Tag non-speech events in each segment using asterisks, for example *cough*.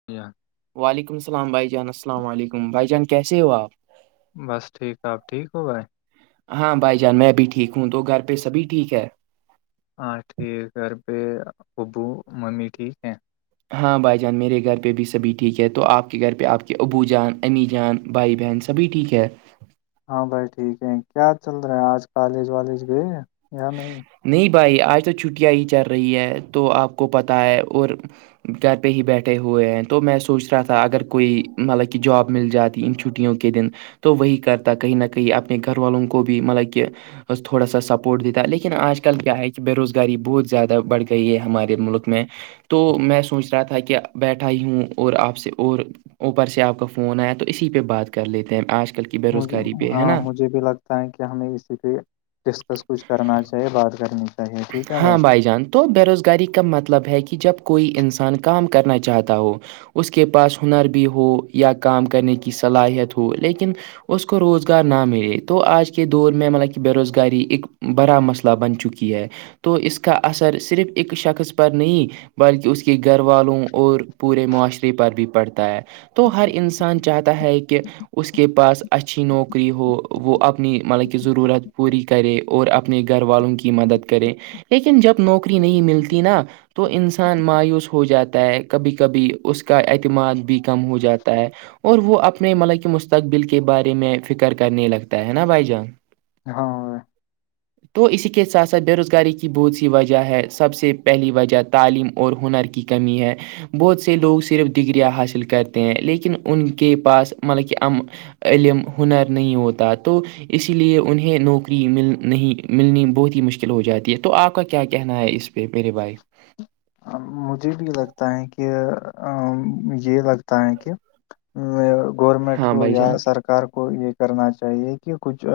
*inaudible* وعلیکم السلام بھائی جان السلام علیکم بھائی جان کیسے ہو آپ بس ٹھیک آپ ٹھیک ہو گئے ہاں بھائی جان میں بھی ٹھیک ہوں تو گھر پہ سبھی ٹھیک ہے ہاں ٹھیک ہے پہ ابو ممی ٹھیک ہیں ہاں بھائی جان میرے گھر پہ بھی سبھی ٹھیک ہے تو آپ کے گھر پہ آپ کے ابو جان امی جان بھائی بہن سبھی ٹھیک ہے ہاں بھائی ٹھیک ہے کیا چل رہا ہیں آج کالج والج گئے یا نہیں نہیں بھائی آج تو چھٹیاں ہی چل رہی ہے تو آپ کو پتا ہے اور گھر پہ ہی بیٹھے ہوئے ہیں تو میں سوچ رہا تھا اگر کوئی مطلب کہ جاب مل جاتی ان چھٹی وں کے دن تو وہی کرتا کہیں نہ کہیں اپنے گھر والوں کو بھی مطلب کہ اس تھوڑا سا سپورٹ د دیتا الے لیکن آج کل کیا ہے کہ بےروزگاری بہت زیادہ بڑھ گئی ہے ہمارے ملک میں تو میں سوچ رہا تھا کہ بیٹھا ہی ہوں اور آپ سے اور اوپر سے آپ کا فون آیا تو اسی پہ بات کر لیتے ہیں آج کل کی بے مجھے روزگاری پہ ہے ہاں نا مجھے بھی لگتا تاکہ ہمیں اسی پہ ڈسکس کچھ کرنا چاہے بات کرنی چاہیے ٹھیک ہے ہاں بھائی بائی جان تو بےروزگاری کا مطلب ہے کہ جب کوئی انسان کام کرنا چاہتا ہو *inaudible* اس کو روزگار نہ ملے تو آج کے دور میں مطلب کہ بے روزگاری ایک بڑا مسئلہ بن چکی ہے تو اس کا اثر صرف ایک شخص پر نہیں بلکہ اس کے گھر والوں اور پورے معاشرے پر بھی پڑتا ہے تو ہر انسان چاہتا ہے کہ اس کے پاس اچھی نوکری ہو وہ اپنی مطلب کہ ضرورت پوری کرے اور اپنے گھر والوں کی مدد کرے لیکن جب نوکری نہیں ملتی نا تو انسان مایوس ہو جاتا ہے کبھی کبھی اس کا اعتماد بھی کم ہو جاتا ہے اور وہ اپنے مطلب کہ مستقبل کے بارے میں فکر کرنے لگتا ہے نا بھائی جان ہاں بھائی، تو اسی کے سھ سات اثر بےروزگاری کی بہت سی وجہ ہے سب سے پہلی وجہ تعلیم اور ہنر کی کمی ہے بہت سے لوگ صرف ڈگریاں حاصل کرتے ہیں لیکن ان کے پاس مطلب کہ ہم علم ہنر نہیں ہوتا تو اسی لیے انہیں نوکری مل نہیں ملنی بہت ہی مشکل کلو ہو جاتی ہے تو آپ کا کیا کہنا ہے اس پہ میرے بھائی ا مجھے بھی لگتا ہے کہ یہ لگتا ہے کہ گورمنٹ ہاں کو بھائی یا جان سرک سار کو یہ کرنا چاہیے کہ کچھ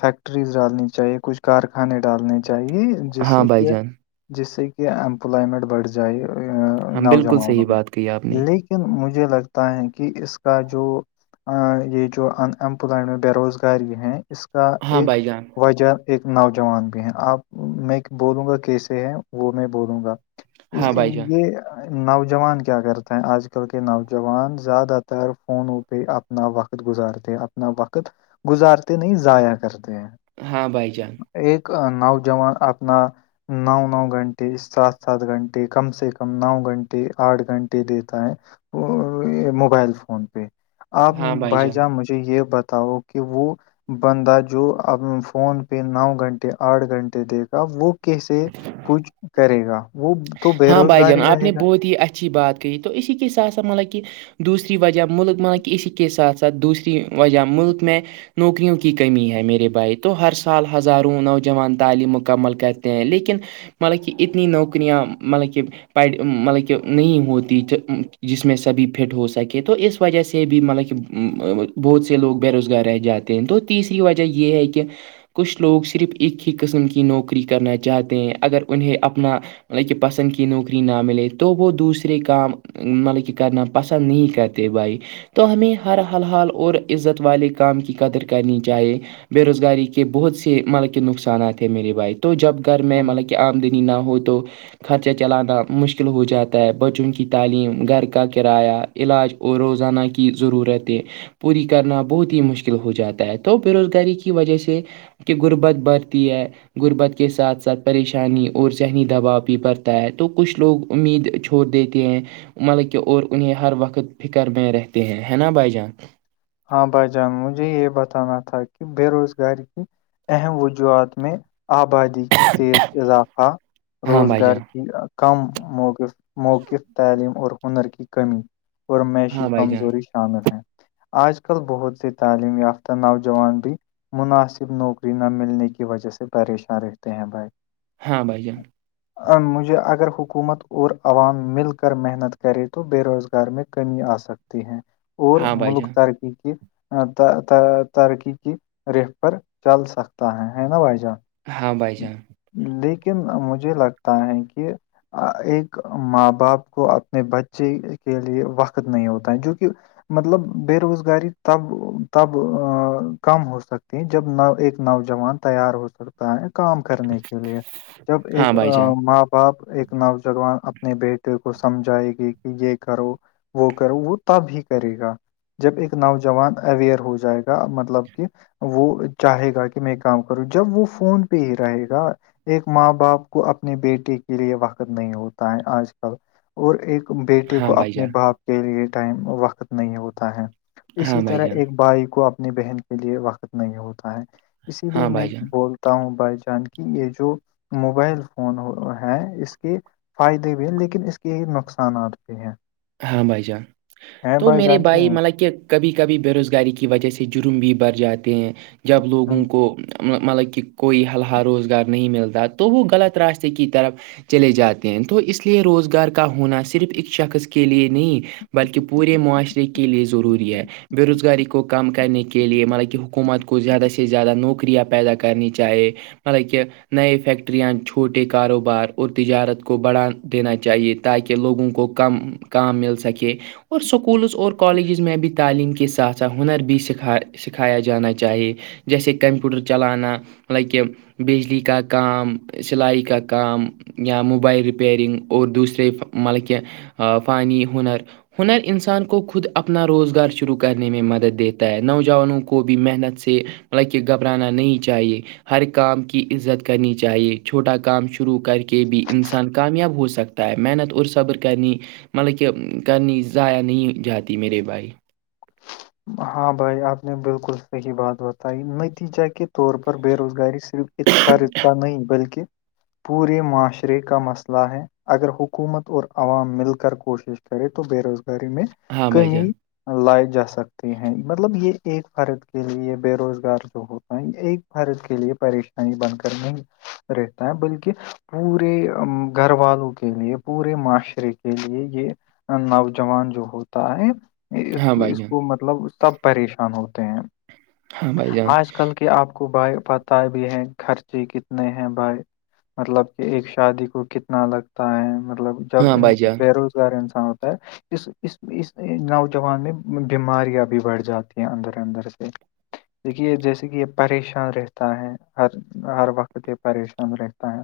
فیکٹریز ڈالنی چاہیے کچھ کار کھانے ڈالنے چاہیے ہاں جیسے بھائی کہ جان جس سے کہ امپلائمنٹ بڑھ جائے ہاں بالکل نوجوانوں صحیح میں بات کہی آپ نے لیکن لن مجھے لگتا ہے کہ اس کا جو یہ جو ان امپلائمنٹ بےروزگاری ہیں اس کا ہاں ایک بھائی جان وجہ ایک نوجوان بھی ہیں آپ میں بولوں گا کیسے ہیں وہ میں بولوں گا اس ہاں بھائی جان یہ نوجوان کیا کرتے ہیں آج کل کے نوجوان زیادہ تر فونوں پہ اپ اپنا وقت گزارتے ہیں اپنا وقت گزارتے نہیں ضائع کرتے ہیں ہاں بھائی جان ایک نوجان اپنا نو نو گھنٹے سات سات گھنٹے کم سے کم نو گھنٹے آٹھ گھنٹے دیتا ہے موبائل فون پہ آپ بھائی جان مجھے یہ بتاؤ کہ وہ بندہ جو اب فون پہ نو گھنٹے آٹھ گھنٹے دے گا وہ کیسے کچھ کرے گا وہ تو بے ہاں بھائی روزگار جان ہی آپ رہے نے بہت ہی اچھی بات کہی تو اسی کے ساتھ سات مطلب کہ دوسری وجہ ملک مان کہ ا کے ساتھ ساتھ دوسری وجہ ملک میں نوکریوں کی کمی ہے میرے بھائی تو ہر سال ہزاروں نوجوان تعلیم مکمل کرتے ہیں لیکن مطلب کہ اتنی نوکریاں مطلب کہ مطلب کہ نہیں ہوتی جس میں سبھی فٹ ہو سکے تو اس وجہ سے بھی مطلب کہ بہت سے لوگ بے روزگار رہ جاتے ہیں تو تیسری وجہ یہ ہے کہ کچھ لوگ صرف ایک ہی قسم کی نوکری کرنا چاہتے ہیں اگر انہیں اپنا کہ پسند کی نوکری نہ ملے تو وہ دوسرے کام مطلب کہ کرنا پسند نہیں کرتے بائی تو ہمیں ہر حال حال اور عزت والے کام کی قدر کرنی چاہیے بے روزگاری کے بہت سے مطلب کے نقصانات ہیں میری بات تو جب گھر میں گا مطلب کہ آمدنی نہ ہو تو خرچہ چلانا مشکل ہو جاتا ہے بچوں کی تعلیم گھر کا کرایہ علاج اور روزانہ کی ضرورت ہے پوری کرنا بہت ہی مشکل ہو جاتا ہے تو بے روزگاری کی وجہ سے کہ غربت بڑھتی ہے غربت کے ساتھ ساتھ پریشانی اور ذہنی دباؤ بڑتا ہے تو کچھ لوگ امید چھوڑ دیتے ہیں مطلب کہ اور انہیں ہر وقت فکر میں رہتے ہیں ہے نا بھائی جان ہاں بھائی جان مجھے یہ بتانا تھا کہ بے روزگاری کی اہم وجوہات میں آبادی کی تیز اضافہ ہاں بھائی روزگار جان کی کم موقف موقف تعلیم اور ہنر کی کمی اورمییشی ہاں بھائی جان کمزوری شامل ہیں آج کل بہت سے تعلیم یافتہ نوجوان بھی مناسب نوکری نہ ملنے کی وجہ سے پریشان رہتے ہیں بھائی ہاں بائی جان مجھ اگر حکومت اور عوام مل کر محنت کرے تو بے روزگار میں کمی آ سک ہیں اور ہاں بھائی ملک ترقی کے ترقی کی رخ پر چل سکتا ہے ہے نا بھائی جان ہاں بھائی جان لیکن مجھے لگتا ہے کہ ایک ماں باپ کو اپنے بچے کے لیے وقت نہیں ہوتا ہے جوک مطلب بے روزگاری تب تب کم ہو سکتی ہیں جب ایک نوجوان تیار ہو سکتا ہے کام کرنے کے لیے جب ہاں ایک بھائی جان ماں باپ ایک نوجوان اپنے بیٹے کو سمجھائے گی کہ یہ کرو وہ کرو وہ تب ہی کرے گا جب ایک نوجوان اویئر ہو جائے گا مطلب کہ وہ چاہے گا کہ میں کام کروں جب وہ فون پہ ہی رہے گا ایک ماں باپ کو اپنے بیٹے کے لیے وقت نہیں ہوتا ہے آج کل اور ایک بیٹے ہاں کو بھائی اپنے جان باپ کے لیے ٹائم وقت نہیں ہوتا ہے ہاں اسی بھائی جان ہاں بھائی طرح جان ایک بھائی کو اپنی بہن کے لیئے وقت نہیں ہوتا ہے اسی لیے ہاں میں بھائی جان بولتا ہوں بائی جانک یہ جو موبائل فون ہے اس کے فائدے بھی ہیں لیکن اس کے نقصانات بھی ہیں ہاں بھائی جان ہیں تو میرے جان کے بھائی نہیں ملب کہ کبھی کبھی بےروزگاری کی وجہ سے جرم بھی بڑھ جاتے ہیں جب لوگوں کو مطلب کہ کوئی حلحہ روزگار نہیں ملتا تو وہ غلط راستے کی طرف چلے جاتے ہیں تو اس لیے روزگار کا ہونا صرف ایک شخص کے لیے نہیں بلکہ پورے معاشرے کے لیئے ضروری ہے بے روزگاری کو کم کرنے کے لیے مطلب کہ حکومت کو زیادہ سے زیادہ نوکریاں پیدا کرنی چاہے مطلب کہ نئے فیکٹریاں چھوٹے کاروبار اور تجارت کو بڑھا دینا چاہیے تاکہ لوگوں کو کم کام مل سکے اور اسکولز اور کالجز میں بھی تعلیم کے ساتھ ساتھ ہنر بھی سکھا سکھایا جانا چاہیے جیسے کمپوٹر چلانا لائک کہ بجلی کا کام سلائی کا کام موبائل رپیرنگ اور دوسرے مطلب کہ فانی ہنر ہنر انسان کو خود اپنا روزگار شروع کرنے میں مدد دیتا ہے نوجوانوں کو بھی محنت سے حالانکہ گھبرانا نہیں چاہیے ہر کام کی عزت کرنی چاہیے چھوٹا کام شروع کر کے بھی انسان کامیاب ہو سکتا ہے محنت اور صبر کرنی مطلب کہ کرنی ضائع نہیں جاتی میرے بھائی ہاں بھائی آپ نے بالکل صحیح بات بتائی نتیجہ کے طور پر بے روزگاری سے صرف ایک فرض کا نہیں بلکہ پورے معاشرے کا مسئلہ ہے اگر حکومت اور عوام مل کر کوشش کرے تو بے روزگاری میں ہاں بھائی کمی جان لائے جا سکتا ہیں مطلب یہ ایک فرد کے لیے یہ بے روزگار جو ہوتا ہے ایک فرد کے لیے پریشان بن کر نہیں رہتا ہے بلکہ پورے گھر والوں کے لیے پورے معاشرے کے لیے یہ نوجوان جو ہوتا ہے اس ہاں کو بھائی اس جان کو مطلب سب پریشان ہوتے ہیں ہاں بھائی جان آج کل کے آپ کو بائے پ پت بھی ہے خرچے کتنے ہیں بھائی مطلب کہ ایک شادی کو کتنا لگتا ہے مطلب جب ہاں بھائی جان بے روزگار انسان ہوتا ہے اس اس اس نوجوان میں بیماریاں بھی بڑھ جاتی ہیں اندر اندر سے دیکھیے جیسے کہ یہ پریشان رہتا ہے ہر ہر وقت یہ پریشان رہتا ہے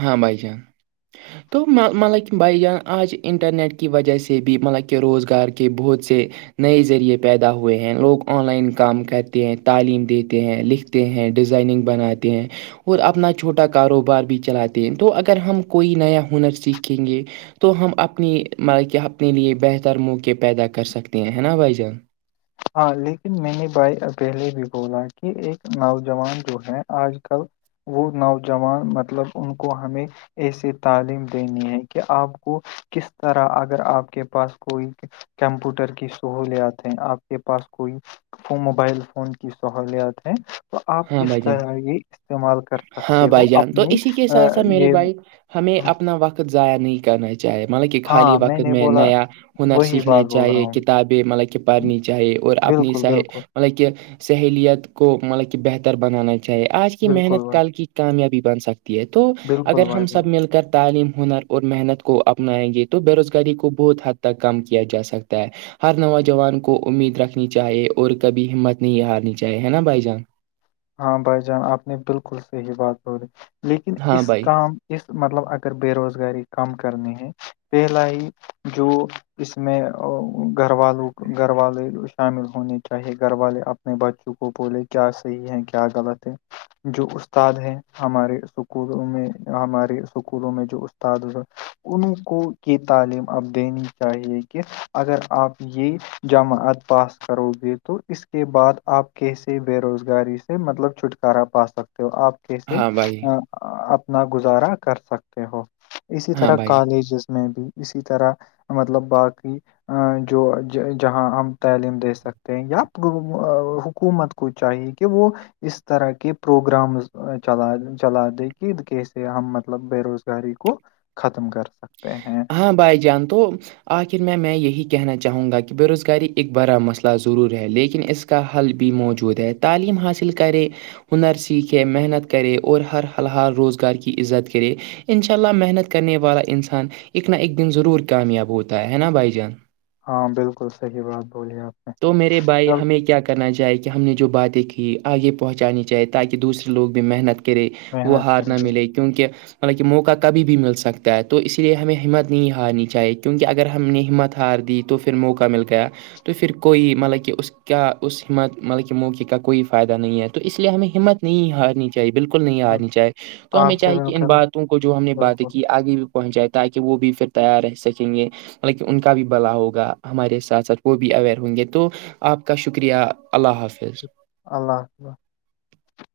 ہاں بھائی چان *unintelligible* تو مطلب کہ بائی جان آج انٹرنیٹ کی وجہ سے بھی مطلب کہ روزگار کے بہت سے نئے ذریعے پیدا ہوئے ہیں لوگ آن لائن کام کرتے ہیں تعلیم دیتے ہیں لکھ ہیں ڈیزائننگ بناتے ہیں اور اپنا چھوٹا کاروبار بھی چلاتے ہیں تو اگر ہم کوئی نیا ہنر سیکھیں گے تو ہم اپنی مطلب کہ اپنے لیے بہتر موقع پیدا کر سکتے ہیں ہے نا بھائی جان ہاں لیکن میں نے بھائی پہلے بھی بولا کہ ایک نوجوان جو ہے آج کل وہ نوجوان مطلب ان کو ہمیں ایسی تعلیم دینی ہے کہ آپ کو کس طرح اگر آپ کے پاس کوئی کمپیوٹر کی سہولیات ہیں آپ کے پاس کوئی موبائل فون کی سہولیات ہے تو آپ ہاں کس بھائی جان طرح یہ استعمال کر ہاں سکتے ہو بھائی جان تو اپنی اسی کے ساتھ ساتھ میرے یہ بھائی ہمیں اپنا وقت ضائع نہیں کرنا چاہیے مطلب کہ خالی ہاں وقت نے میں بولا نیا ہنر وہی سیکھنا بات بول رہا چاہیے ہوں کتابیں مطلب کہ پڑھنی چاہیے اور اپنیح بالکل بالکل مطلب کہ سہیلیت کو مطلب کہ بہتر بنانا چاہیے آج کی بالکل محنت بھائی کل کی کامیابی بن سکتی ہے تو بالکل اگر بھائی ہم بالکل سب مل کر تعلیم ہنر اور محنت کو اپنائیں گے تو بےروزگاری کو بہت حد تک کم کیا جا سکتا ہے ہر نوجوان کو امید رکھنی چاہیے اور کبھی ہمت نہیں ہارنی چاہے ہے نا بھائی جان ہاں بھائی جان آپ نے بالکل صحی بات کر دی لیکن ہاں اس بھائی کام اس مطلب اگر بے روزگاری کم کرنی ہے پہلائی جو اس میں گھر والوں گھر والے شامل ہونے چاہی گھر والے اپنے بچوں کو بولے کیا صحیح ہے کیا غلط ہے جو استاد ہے ہمارے اسکولوں میں ہمارے اسکولوں میں جو استاد انوں کو یہ تعلیم اب دینی چاہیے کہ اگر آپ یہ جماعت پاس کرو گے تو اس کے بعد آپ کیسے بے روزگاری مطلب چھٹکارا پا سکتے ہو آپ کیسے ہاں بھائی اپنا گزارا کر سکتے ہو اسی ہاں طرح بھائی کالجز میں بھی اسی طرح مطلب باقی جو جہاں ہم تعلیم دے سکتے ہیں یا حکومت کو چاہیے کہ وہ اس طرح کے پروگرامز چلا چلا دے گ کیسے ہم مطلب بے روز گاری کو ختم کر سکتا ہاں بھائی جان تو آخر میں میں یہی کہنا چاہوں گا کہ بے روزگاری ایک بڑا مسئلہ ضرور ہے لیکن اس کا حل بھی موجود ہے تعلیم حاصل کرے ہنر سیکھے محنت کرے اور ہر حال حال روزگار کی عزت کرے ان شاء اللہ محنت کرنے والا انسان ایک نہ ایک دن ضرور کامیاب ہوتا ہے نا بھائی جان ہاں بالکل صحیح بات بولیے آپ نے تو میرے بھائی چل ہمیں کیا کر کرنا چاہے کہ ہم نے جو باتیں کی آگے پہنچانی چاہے تاکہ دوسرے لوگ بھی محنت کر کرے وہ محنت کرے ہارن ملے کیونکہ مطلب کہ موقع کبھی بھی مل سکتا ہے تو اسی لیے ہمیں ہمت نہیں ہارنی چاہیے کیونکہ اگر ہم نے ہمت ہار دی تو پھر موقع مل گیا تو پھر کوئی مطلب کہ اس کے کیا اس ہمت مطلب کہ موقع کا کوئی فائدہ نہیں ہے تو اس لیے ہمیں ہمت نہیں ہارنی تھی چاہ بالکل نہیں ہارنی چاہے تو ہمیں آپ سے چاہے مل کہ ان کر باتوں کو جو ہم نے باتیں بالکل کی آگے پہنچ جائے تاکہ وہ بھی پھر تیار رہ سکیں گے مطلب کہ ان کا بھی بلا ہوگا ہمارے ساتھ ساتھ وہ بھی اوئر ہوں گے تو آپ کا شکریہ اللہ حافظ اللہ حفلہ